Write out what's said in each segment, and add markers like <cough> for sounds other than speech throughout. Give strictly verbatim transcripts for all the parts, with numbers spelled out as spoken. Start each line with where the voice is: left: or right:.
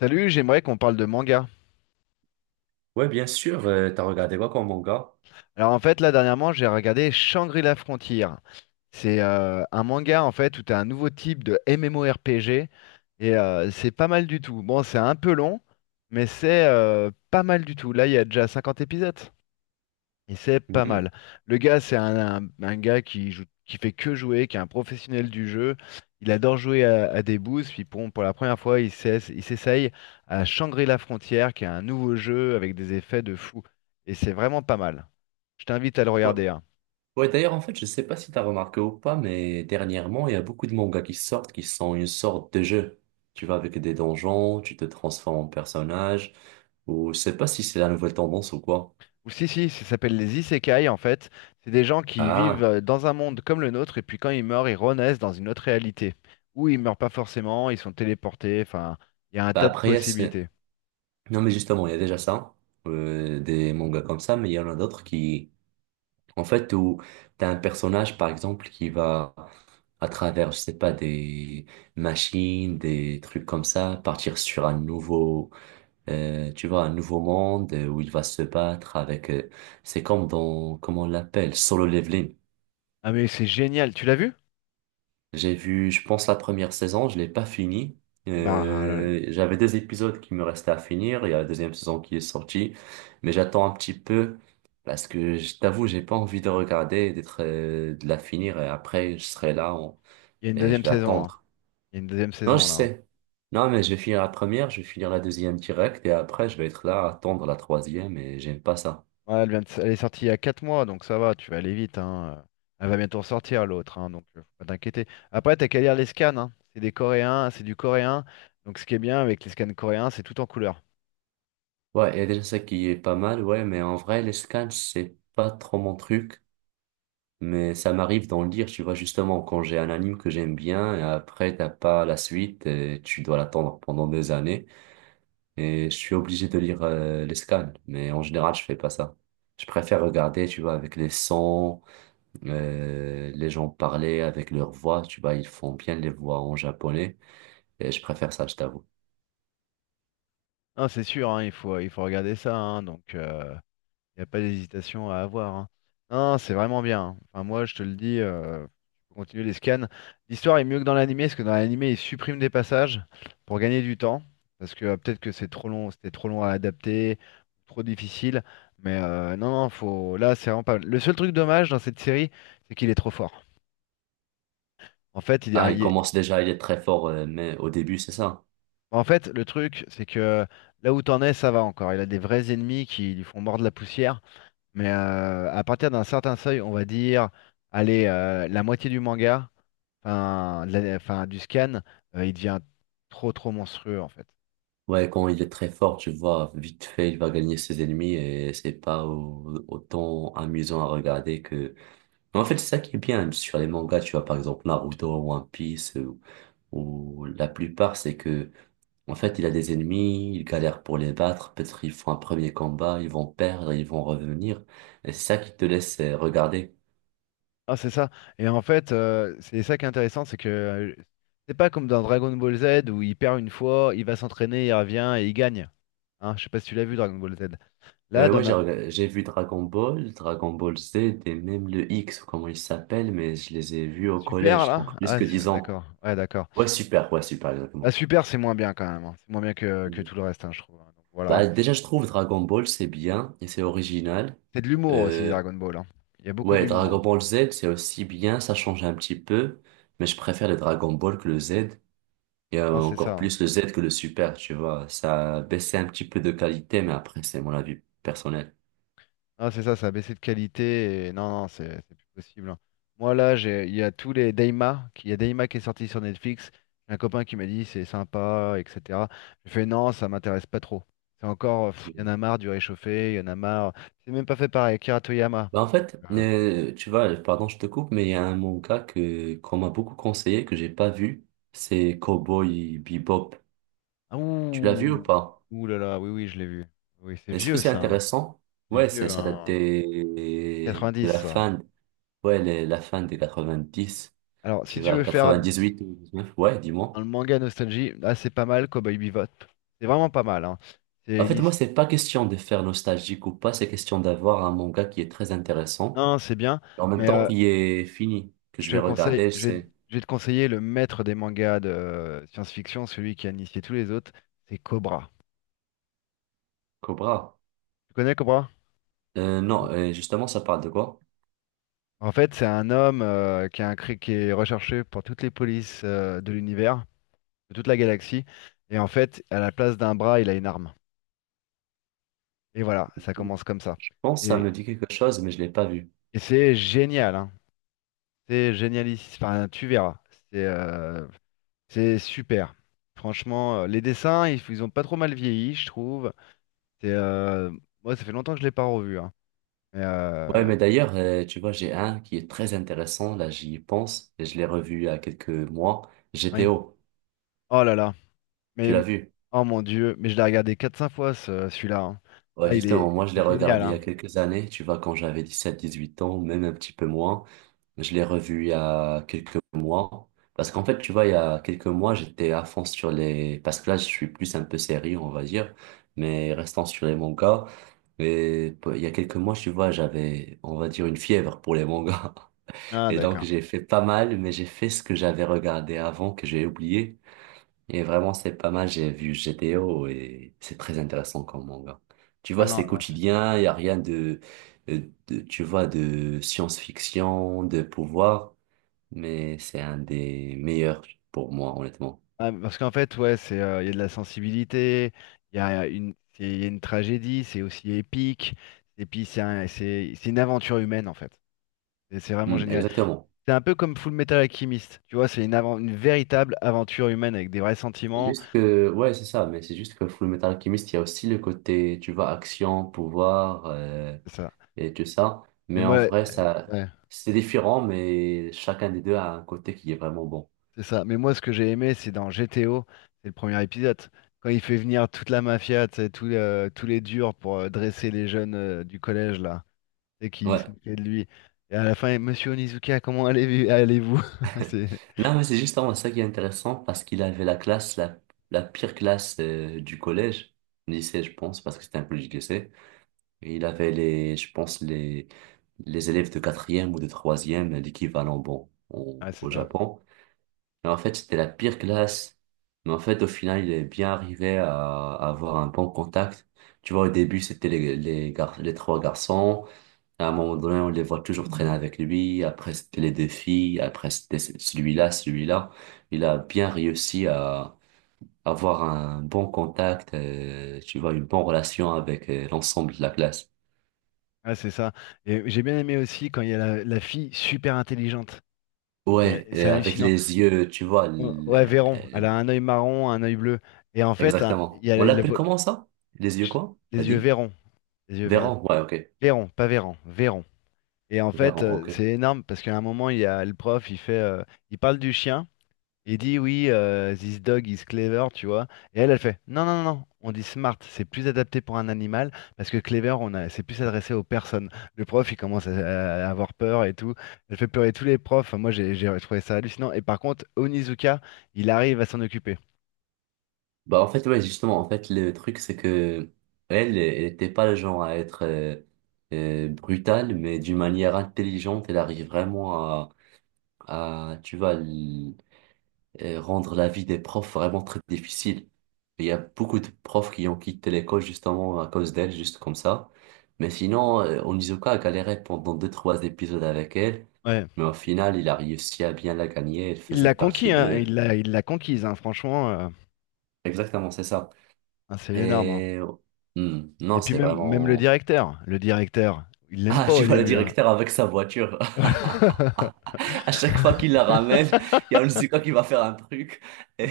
left: Salut, j'aimerais qu'on parle de manga.
right: Ouais, bien sûr, euh, t'as regardé quoi comme manga?
left: Alors en fait, là dernièrement, j'ai regardé Shangri-La Frontier. C'est euh, un manga en fait où tu as un nouveau type de MMORPG et euh, c'est pas mal du tout. Bon, c'est un peu long, mais c'est euh, pas mal du tout. Là, il y a déjà cinquante épisodes. Et c'est pas
right: Mhm.
left: mal. Le gars, c'est un, un- un gars qui joue, qui fait que jouer, qui est un professionnel du jeu. Il adore jouer à, à des boosts. Puis pour, pour la première fois, il s'ess- il s'essaye à Shangri-La Frontière, qui est un nouveau jeu avec des effets de fou. Et c'est vraiment pas mal. Je t'invite à le
right: Ouais,
left: regarder, hein.
right: ouais, d'ailleurs, en fait, je sais pas si t'as remarqué ou pas, mais dernièrement, il y a beaucoup de mangas qui sortent qui sont une sorte de jeu. Tu vas avec des donjons, tu te transformes en personnage, ou je sais pas si c'est la nouvelle tendance ou quoi.
left: Ou si, si, ça s'appelle les isekai en fait. C'est des gens qui vivent
right: Ah,
left: euh, dans un monde comme le nôtre, et puis quand ils meurent, ils renaissent dans une autre réalité. Ou ils meurent pas forcément, ils sont téléportés. Enfin, il y a un
right: bah
left: tas de
right: après, il y a ce-
left: possibilités.
right: Non, mais justement, il y a déjà ça, euh, des mangas comme ça, mais il y en a d'autres qui En fait, où t'as un personnage, par exemple, qui va, à travers, je sais pas, des machines, des trucs comme ça, partir sur un nouveau, euh, tu vois, un nouveau monde euh, où il va se battre avec, euh, c'est comme dans, comment on l'appelle, solo leveling.
left: Ah, mais c'est génial. Tu l'as vu?
right: J'ai vu, je pense, la première saison, je l'ai pas finie.
left: Bah, ah,
right: Euh, j'avais des épisodes qui me restaient à finir. Il y a la deuxième saison qui est sortie. Mais j'attends un petit peu parce que je t'avoue, j'ai pas envie de regarder, et d'être, euh, de la finir et après, je serai là en-
left: il y a une
right: et je
left: deuxième
right: vais
left: saison, hein.
right: attendre.
left: Il y a une deuxième
right: Non, je
left: saison là, hein.
right: sais. Non, mais je vais finir la première, je vais finir la deuxième direct et après, je vais être là à attendre la troisième et j'aime pas ça.
left: Ouais, elle vient de s- elle est sortie il y a quatre mois, donc ça va, tu vas aller vite, hein. Elle va bientôt sortir l'autre, hein, donc euh, faut pas t'inquiéter. Après, t'as qu'à lire les scans, hein. C'est des Coréens, c'est du coréen. Donc ce qui est bien avec les scans coréens, c'est tout en couleur.
right: Ouais, il y a déjà ça qui est pas mal, ouais, mais en vrai, les scans, c'est pas trop mon truc. Mais ça m'arrive d'en lire, tu vois, justement, quand j'ai un anime que j'aime bien, et après, t'as pas la suite, et tu dois l'attendre pendant des années, et je suis obligé de lire euh, les scans, mais en général, je fais pas ça. Je préfère regarder, tu vois, avec les sons, euh, les gens parler avec leur voix, tu vois, ils font bien les voix en japonais, et je préfère ça, je t'avoue.
left: Non, c'est sûr, hein, il faut, il faut regarder ça, hein, donc euh, il n'y a pas d'hésitation à avoir, hein. Non, c'est vraiment bien, hein. Enfin, moi, je te le dis, euh, tu peux continuer les scans. L'histoire est mieux que dans l'animé, parce que dans l'animé, ils suppriment des passages pour gagner du temps. Parce que euh, peut-être que c'est trop long, c'était trop long à adapter, trop difficile. Mais euh, non, non, faut... là, c'est vraiment pas mal. Le seul truc dommage dans cette série, c'est qu'il est trop fort. En fait, il est un-
right: Ah, il
left: il est-
right: commence déjà, il est très fort, euh, mais au début, c'est ça?
left: en fait, le truc, c'est que là où t'en es, ça va encore. Il a des vrais ennemis qui lui font mordre la poussière. Mais euh, à partir d'un certain seuil, on va dire, allez, euh, la moitié du manga, enfin, de la- enfin, du scan, euh, il devient trop trop monstrueux en fait.
right: Ouais,
left: Il-
right: quand il est très fort, tu vois, vite fait, il va gagner ses ennemis et c'est pas au- autant amusant à regarder que... Mais en fait, c'est ça qui est bien sur les mangas, tu vois, par exemple Naruto, One Piece, euh, ou la plupart, c'est que, en fait, il a des ennemis, il galère pour les battre, peut-être ils font un premier combat, ils vont perdre, ils vont revenir, et c'est ça qui te laisse euh, regarder.
left: Ah, c'est ça. Et en fait, euh, c'est ça qui est intéressant, c'est que euh, c'est pas comme dans Dragon Ball Z où il perd une fois, il va s'entraîner, il revient et il gagne. Hein, je sais pas si tu l'as vu Dragon Ball Z. Là,
right: Euh,
left: dans
right: ouais, j'ai
left: na-
right: rega- j'ai vu Dragon Ball, Dragon Ball Z et même le X, ou comment il s'appelle, mais je les ai vus au
left: Super,
right: collège,
left: là?
right: donc plus
left: Ah,
right: que dix
left: c'est-
right: ans.
left: d'accord. Ouais, d'accord.
right: Ouais, super, ouais, super,
left: Ah,
right: exactement.
left: Super, c'est moins bien quand même, hein. C'est moins bien que, que
right: Mm.
left: tout le reste, hein, je trouve, hein. Donc, voilà.
right: Bah, déjà, je trouve Dragon Ball, c'est bien et c'est original.
left: C'est de l'humour aussi,
right: Euh,
left: Dragon Ball, hein. Il y a beaucoup
right: ouais,
left: d'humour,
right: Dragon
left: hein.
right: Ball Z, c'est aussi bien, ça change un petit peu, mais je préfère le Dragon Ball que le Z, et euh,
left: Ah, c'est ça,
right: encore
left: hein.
right: plus le Z que le Super, tu vois. Ça a baissé un petit peu de qualité, mais après, c'est mon avis personnel.
left: Ah, c'est ça, ça a baissé de qualité. Et... Non, non, c'est c'est plus possible, hein. Moi, là, j'ai, il y a tous les Daima qui- il y a Daima qui est sorti sur Netflix. J'ai un copain qui m'a dit c'est sympa, et cetera. J'ai fait non, ça m'intéresse pas trop. C'est encore, pff, il y en
right: Mm.
left: a marre du réchauffé, il y en a marre. C'est même pas fait par Akira Toriyama.
right: Bah, en
left: Donc,
right: fait,
left: euh,
right: euh, tu vois, pardon, je te coupe, mais il y a un manga que, qu'on m'a beaucoup conseillé, que j'ai pas vu, c'est Cowboy Bebop.
left: ah,
right: Tu l'as vu ou
left: ouh,
right: pas?
left: ouh là là, oui, oui, je l'ai vu. Oui, c'est
right: Est-ce que
left: vieux
right: c'est
left: ça, hein.
right: intéressant?
left: C'est
right: Ouais, c'est,
left: vieux,
right: ça date
left: hein.
right: des- de
left: quatre-vingt-dix,
right: la
left: ça.
right: fin, ouais, les- la fin des quatre-vingt-dix.
left: Alors, si
right: Tu
left: tu
right: vas
left: veux faire
right: à huit ou neuf. Ouais,
left: Dans
right: dis-moi.
left: le manga Nostalgie, là c'est pas mal, Cowboy Bebop. C'est vraiment pas mal, hein. C'est
right: En
left: une
right: fait, moi,
left: his-
right: c'est pas question de faire nostalgique ou pas, c'est question d'avoir un manga qui est très intéressant.
left: Non, c'est bien,
right: En même
left: mais
right: temps,
left: euh,
right: qui est fini, que
left: je
right: je
left: te
right: vais
left: conseille,
right: regarder,
left: je vais,
right: c'est
left: je vais te conseiller le maître des mangas de euh, science-fiction, celui qui a initié tous les autres, c'est Cobra.
right: Cobra.
left: Tu connais Cobra?
right: Euh, non, euh, justement, ça parle de quoi?
left: En fait, c'est un homme euh, qui, a un, cri- qui est recherché par toutes les polices euh, de l'univers, de toute la galaxie, et en fait, à la place d'un bras, il a une arme. Et voilà, ça commence comme ça.
right: Je pense que ça
left: Et,
right: me dit quelque chose, mais je l'ai pas vu.
left: et c'est génial, hein. C'est génialiste. Enfin, tu verras. C'est euh, C'est super. Franchement, euh, les dessins, ils, ils ont pas trop mal vieilli, je trouve. C'est, euh, moi, ça fait longtemps que je l'ai pas revu, hein. Mais,
right: Ouais,
left: euh,
right: mais d'ailleurs, euh, tu vois, j'ai un qui est très intéressant, là, j'y pense, et je l'ai revu il y a quelques mois,
left: oui.
right: G T O.
left: Oh là là.
right: Tu
left: Mais
right: l'as vu?
left: oh mon Dieu. Mais je l'ai regardé quatre cinq fois ce- celui-là, hein.
right: Ouais,
left: Ah, il est,
right: justement, moi je l'ai
left: c'est génial,
right: regardé il y
left: hein.
right: a quelques années, tu vois, quand j'avais dix sept dix huit ans, même un petit peu moins. Je l'ai revu il y a quelques mois. Parce qu'en fait, tu vois, il y a quelques mois, j'étais à fond sur les... Parce que là, je suis plus un peu sérieux, on va dire, mais restant sur les mangas. Et p- il y a quelques mois, tu vois, j'avais, on va dire, une fièvre pour les mangas. <laughs>
left: Ah,
right: Et donc,
left: d'accord.
right: j'ai fait pas mal, mais j'ai fait ce que j'avais regardé avant, que j'ai oublié. Et vraiment, c'est pas mal. J'ai vu G T O et c'est très intéressant comme manga. Tu
left: Ah,
right: vois,
left: non,
right: c'est
left: non, c'est-
right: quotidien, il n'y a rien de, de- de- tu vois, de science-fiction, de pouvoir, mais c'est un des meilleurs pour moi, honnêtement.
left: ah, parce qu'en fait, ouais, c'est, euh, il y a de la sensibilité. Il y a une, c'est- il y a une tragédie. C'est aussi épique. Et puis c'est un- c'est, c'est une aventure humaine en fait. Et c'est vraiment
right: Hmm,
left: génial.
right: exactement.
left: C'est un peu comme Full Metal Alchemist, tu vois, c'est une, avan- une véritable aventure humaine avec des vrais
right: C'est
left: sentiments,
right: juste que, ouais, c'est ça, mais c'est juste que Fullmetal Alchemist, il y a aussi le côté, tu vois, action, pouvoir euh,
left: c'est ça.
right: et tout ça.
left: Mais
right: Mais en
left: moi,
right: vrai,
left: euh,
right: ça,
left: ouais,
right: c'est différent, mais chacun des deux a un côté qui est vraiment bon.
left: c'est ça. Mais moi, ce que j'ai aimé, c'est dans G T O, c'est le premier épisode, quand il fait venir toute la mafia, tu sais, tous euh, tous les durs pour euh, dresser les jeunes euh, du collège là, et qui se
right: Ouais.
left: moquaient de lui. Et à la fin, Monsieur Onizuka, comment allez- allez-vous? <laughs> C'est,
right: Non, mais c'est justement ça qui est intéressant parce qu'il avait la classe, la, la pire classe euh, du collège, lycée, je pense, parce que c'était un peu du lycée. Et il avait les, je pense, les, les élèves de quatrième ou de troisième, l'équivalent bon au,
left: ouais, c'est
right: au
left: ça.
right: Japon. Mais en fait, c'était la pire classe. Mais en fait, au final, il est bien arrivé à, à avoir un bon contact. Tu vois, au début, c'était les, les, gar- les trois garçons. À un moment donné, on les voit toujours traîner avec lui. Après, c'était les défis. Après, c'était celui-là, celui-là. Il a bien réussi à avoir un bon contact, euh, tu vois, une bonne relation avec euh, l'ensemble de la classe.
left: Ouais, c'est ça. Et j'ai bien aimé aussi quand il y a la, la fille super intelligente. C'est
right: Ouais, et
left: c'est
right: avec
left: hallucinant.
right: les yeux, tu vois.
left: Ouais, ouais,
right: l-
left: Véron. Elle
right: euh,
left: a un œil marron, un œil bleu. Et en fait, hein, il
right: Exactement.
left: y a
right: On
left: les, les
right: l'appelle comment ça? Les yeux quoi? T'as
left: les yeux
right: dit?
left: Véron. Les yeux Véron.
right: Véran, ouais, ok.
left: Véron, pas Véran, Véron. Et en fait,
right: Véran,
left: euh,
right: ok.
left: c'est énorme parce qu'à un moment, il y a le prof, il fait, euh, il parle du chien. Il dit oui, euh, this dog is clever, tu vois. Et elle, elle fait non, non, non, non. On dit smart, c'est plus adapté pour un animal parce que clever, on a, c'est plus adressé aux personnes. Le prof, il commence à, à avoir peur et tout. Elle fait pleurer tous les profs. Enfin, moi, j'ai j'ai trouvé ça hallucinant. Et par contre, Onizuka, il arrive à s'en occuper.
right: Bah en fait, ouais, justement, en fait, le truc c'est que elle elle était pas le genre à être euh, euh, brutale, mais d'une manière intelligente elle arrive vraiment à à tu vois, l- euh, rendre la vie des profs vraiment très difficile. Il y a beaucoup de profs qui ont quitté l'école justement à cause d'elle juste comme ça. Mais sinon, euh, Onizuka a galéré pendant deux trois épisodes avec elle,
left: Ouais.
right: mais au final il a réussi à bien la gagner. Elle
left: Il
right: faisait
left: l'a conquis,
right: partie
left: hein,
right: de...
left: il l'a, il l'a conquise, hein, franchement, euh,
right: Exactement, c'est ça.
left: ah, c'est énorme, hein.
right: Et hmm,
left: Et
right: non,
left: puis
right: c'est
left: même, même le
right: vraiment... <laughs>
left: directeur, le directeur, il l'aime
right: Ah,
left: pas au
right: tu vois le
left: début, hein.
right: directeur avec sa voiture. <laughs>
left: <laughs>
right: À chaque fois qu'il la ramène, il y a Onizuka qui va faire un truc. Et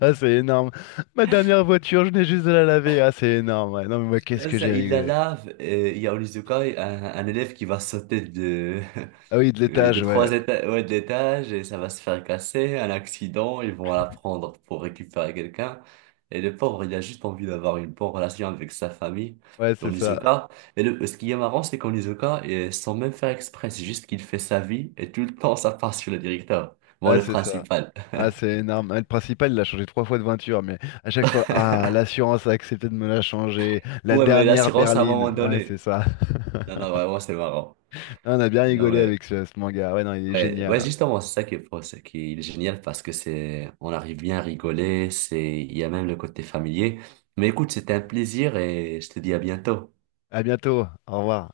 left: Ah, c'est énorme. Ma dernière voiture, je n'ai juste de la laver. Ah, c'est énorme, ouais. Non, mais moi,
right: <laughs>
left: qu'est-ce
right: là,
left: que
right: ça,
left: j'ai
right: il la
left: rigolé.
right: lave et il y a Onizuka, un, un élève qui va sauter de... <laughs>
left: Ah oui, de
right: Euh, Des
left: l'étage, ouais.
right: trois étages, ouais, de l'étage, et ça va se faire casser, un accident, ils vont la prendre pour récupérer quelqu'un. Et le pauvre, il a juste envie d'avoir une bonne relation avec sa famille,
left: Ouais, c'est
right: en
left: ça.
right: Isoka. Et le, ce qui est marrant, c'est qu'en Isoka, et sans même faire exprès, c'est juste qu'il fait sa vie, et tout le temps, ça part sur le directeur. Bon,
left: Ouais,
right: le
left: c'est ça.
right: principal. <laughs>
left: Ah, c'est énorme. Ah, le principal, il a changé trois fois de voiture, mais à chaque fois, ah, l'assurance a accepté de me la changer. La
right: Ouais, mais
left: dernière
right: l'assurance à un moment
left: berline. Ouais, c'est
right: donné.
left: ça.
right: Non, non,
left: <laughs>
right: vraiment, c'est marrant.
left: Ah, on a bien
right: Non,
left: rigolé
right: mais.
left: avec ce, ce manga. Ouais, non, il est
right: Ouais,
left: génial,
right: ouais,
left: hein.
right: justement, c'est ça qui est, pro- c'est qui est génial parce que c'est, on arrive bien à rigoler, c'est, il y a même le côté familier. Mais écoute, c'était un plaisir et je te dis à bientôt.
left: À bientôt. Au revoir.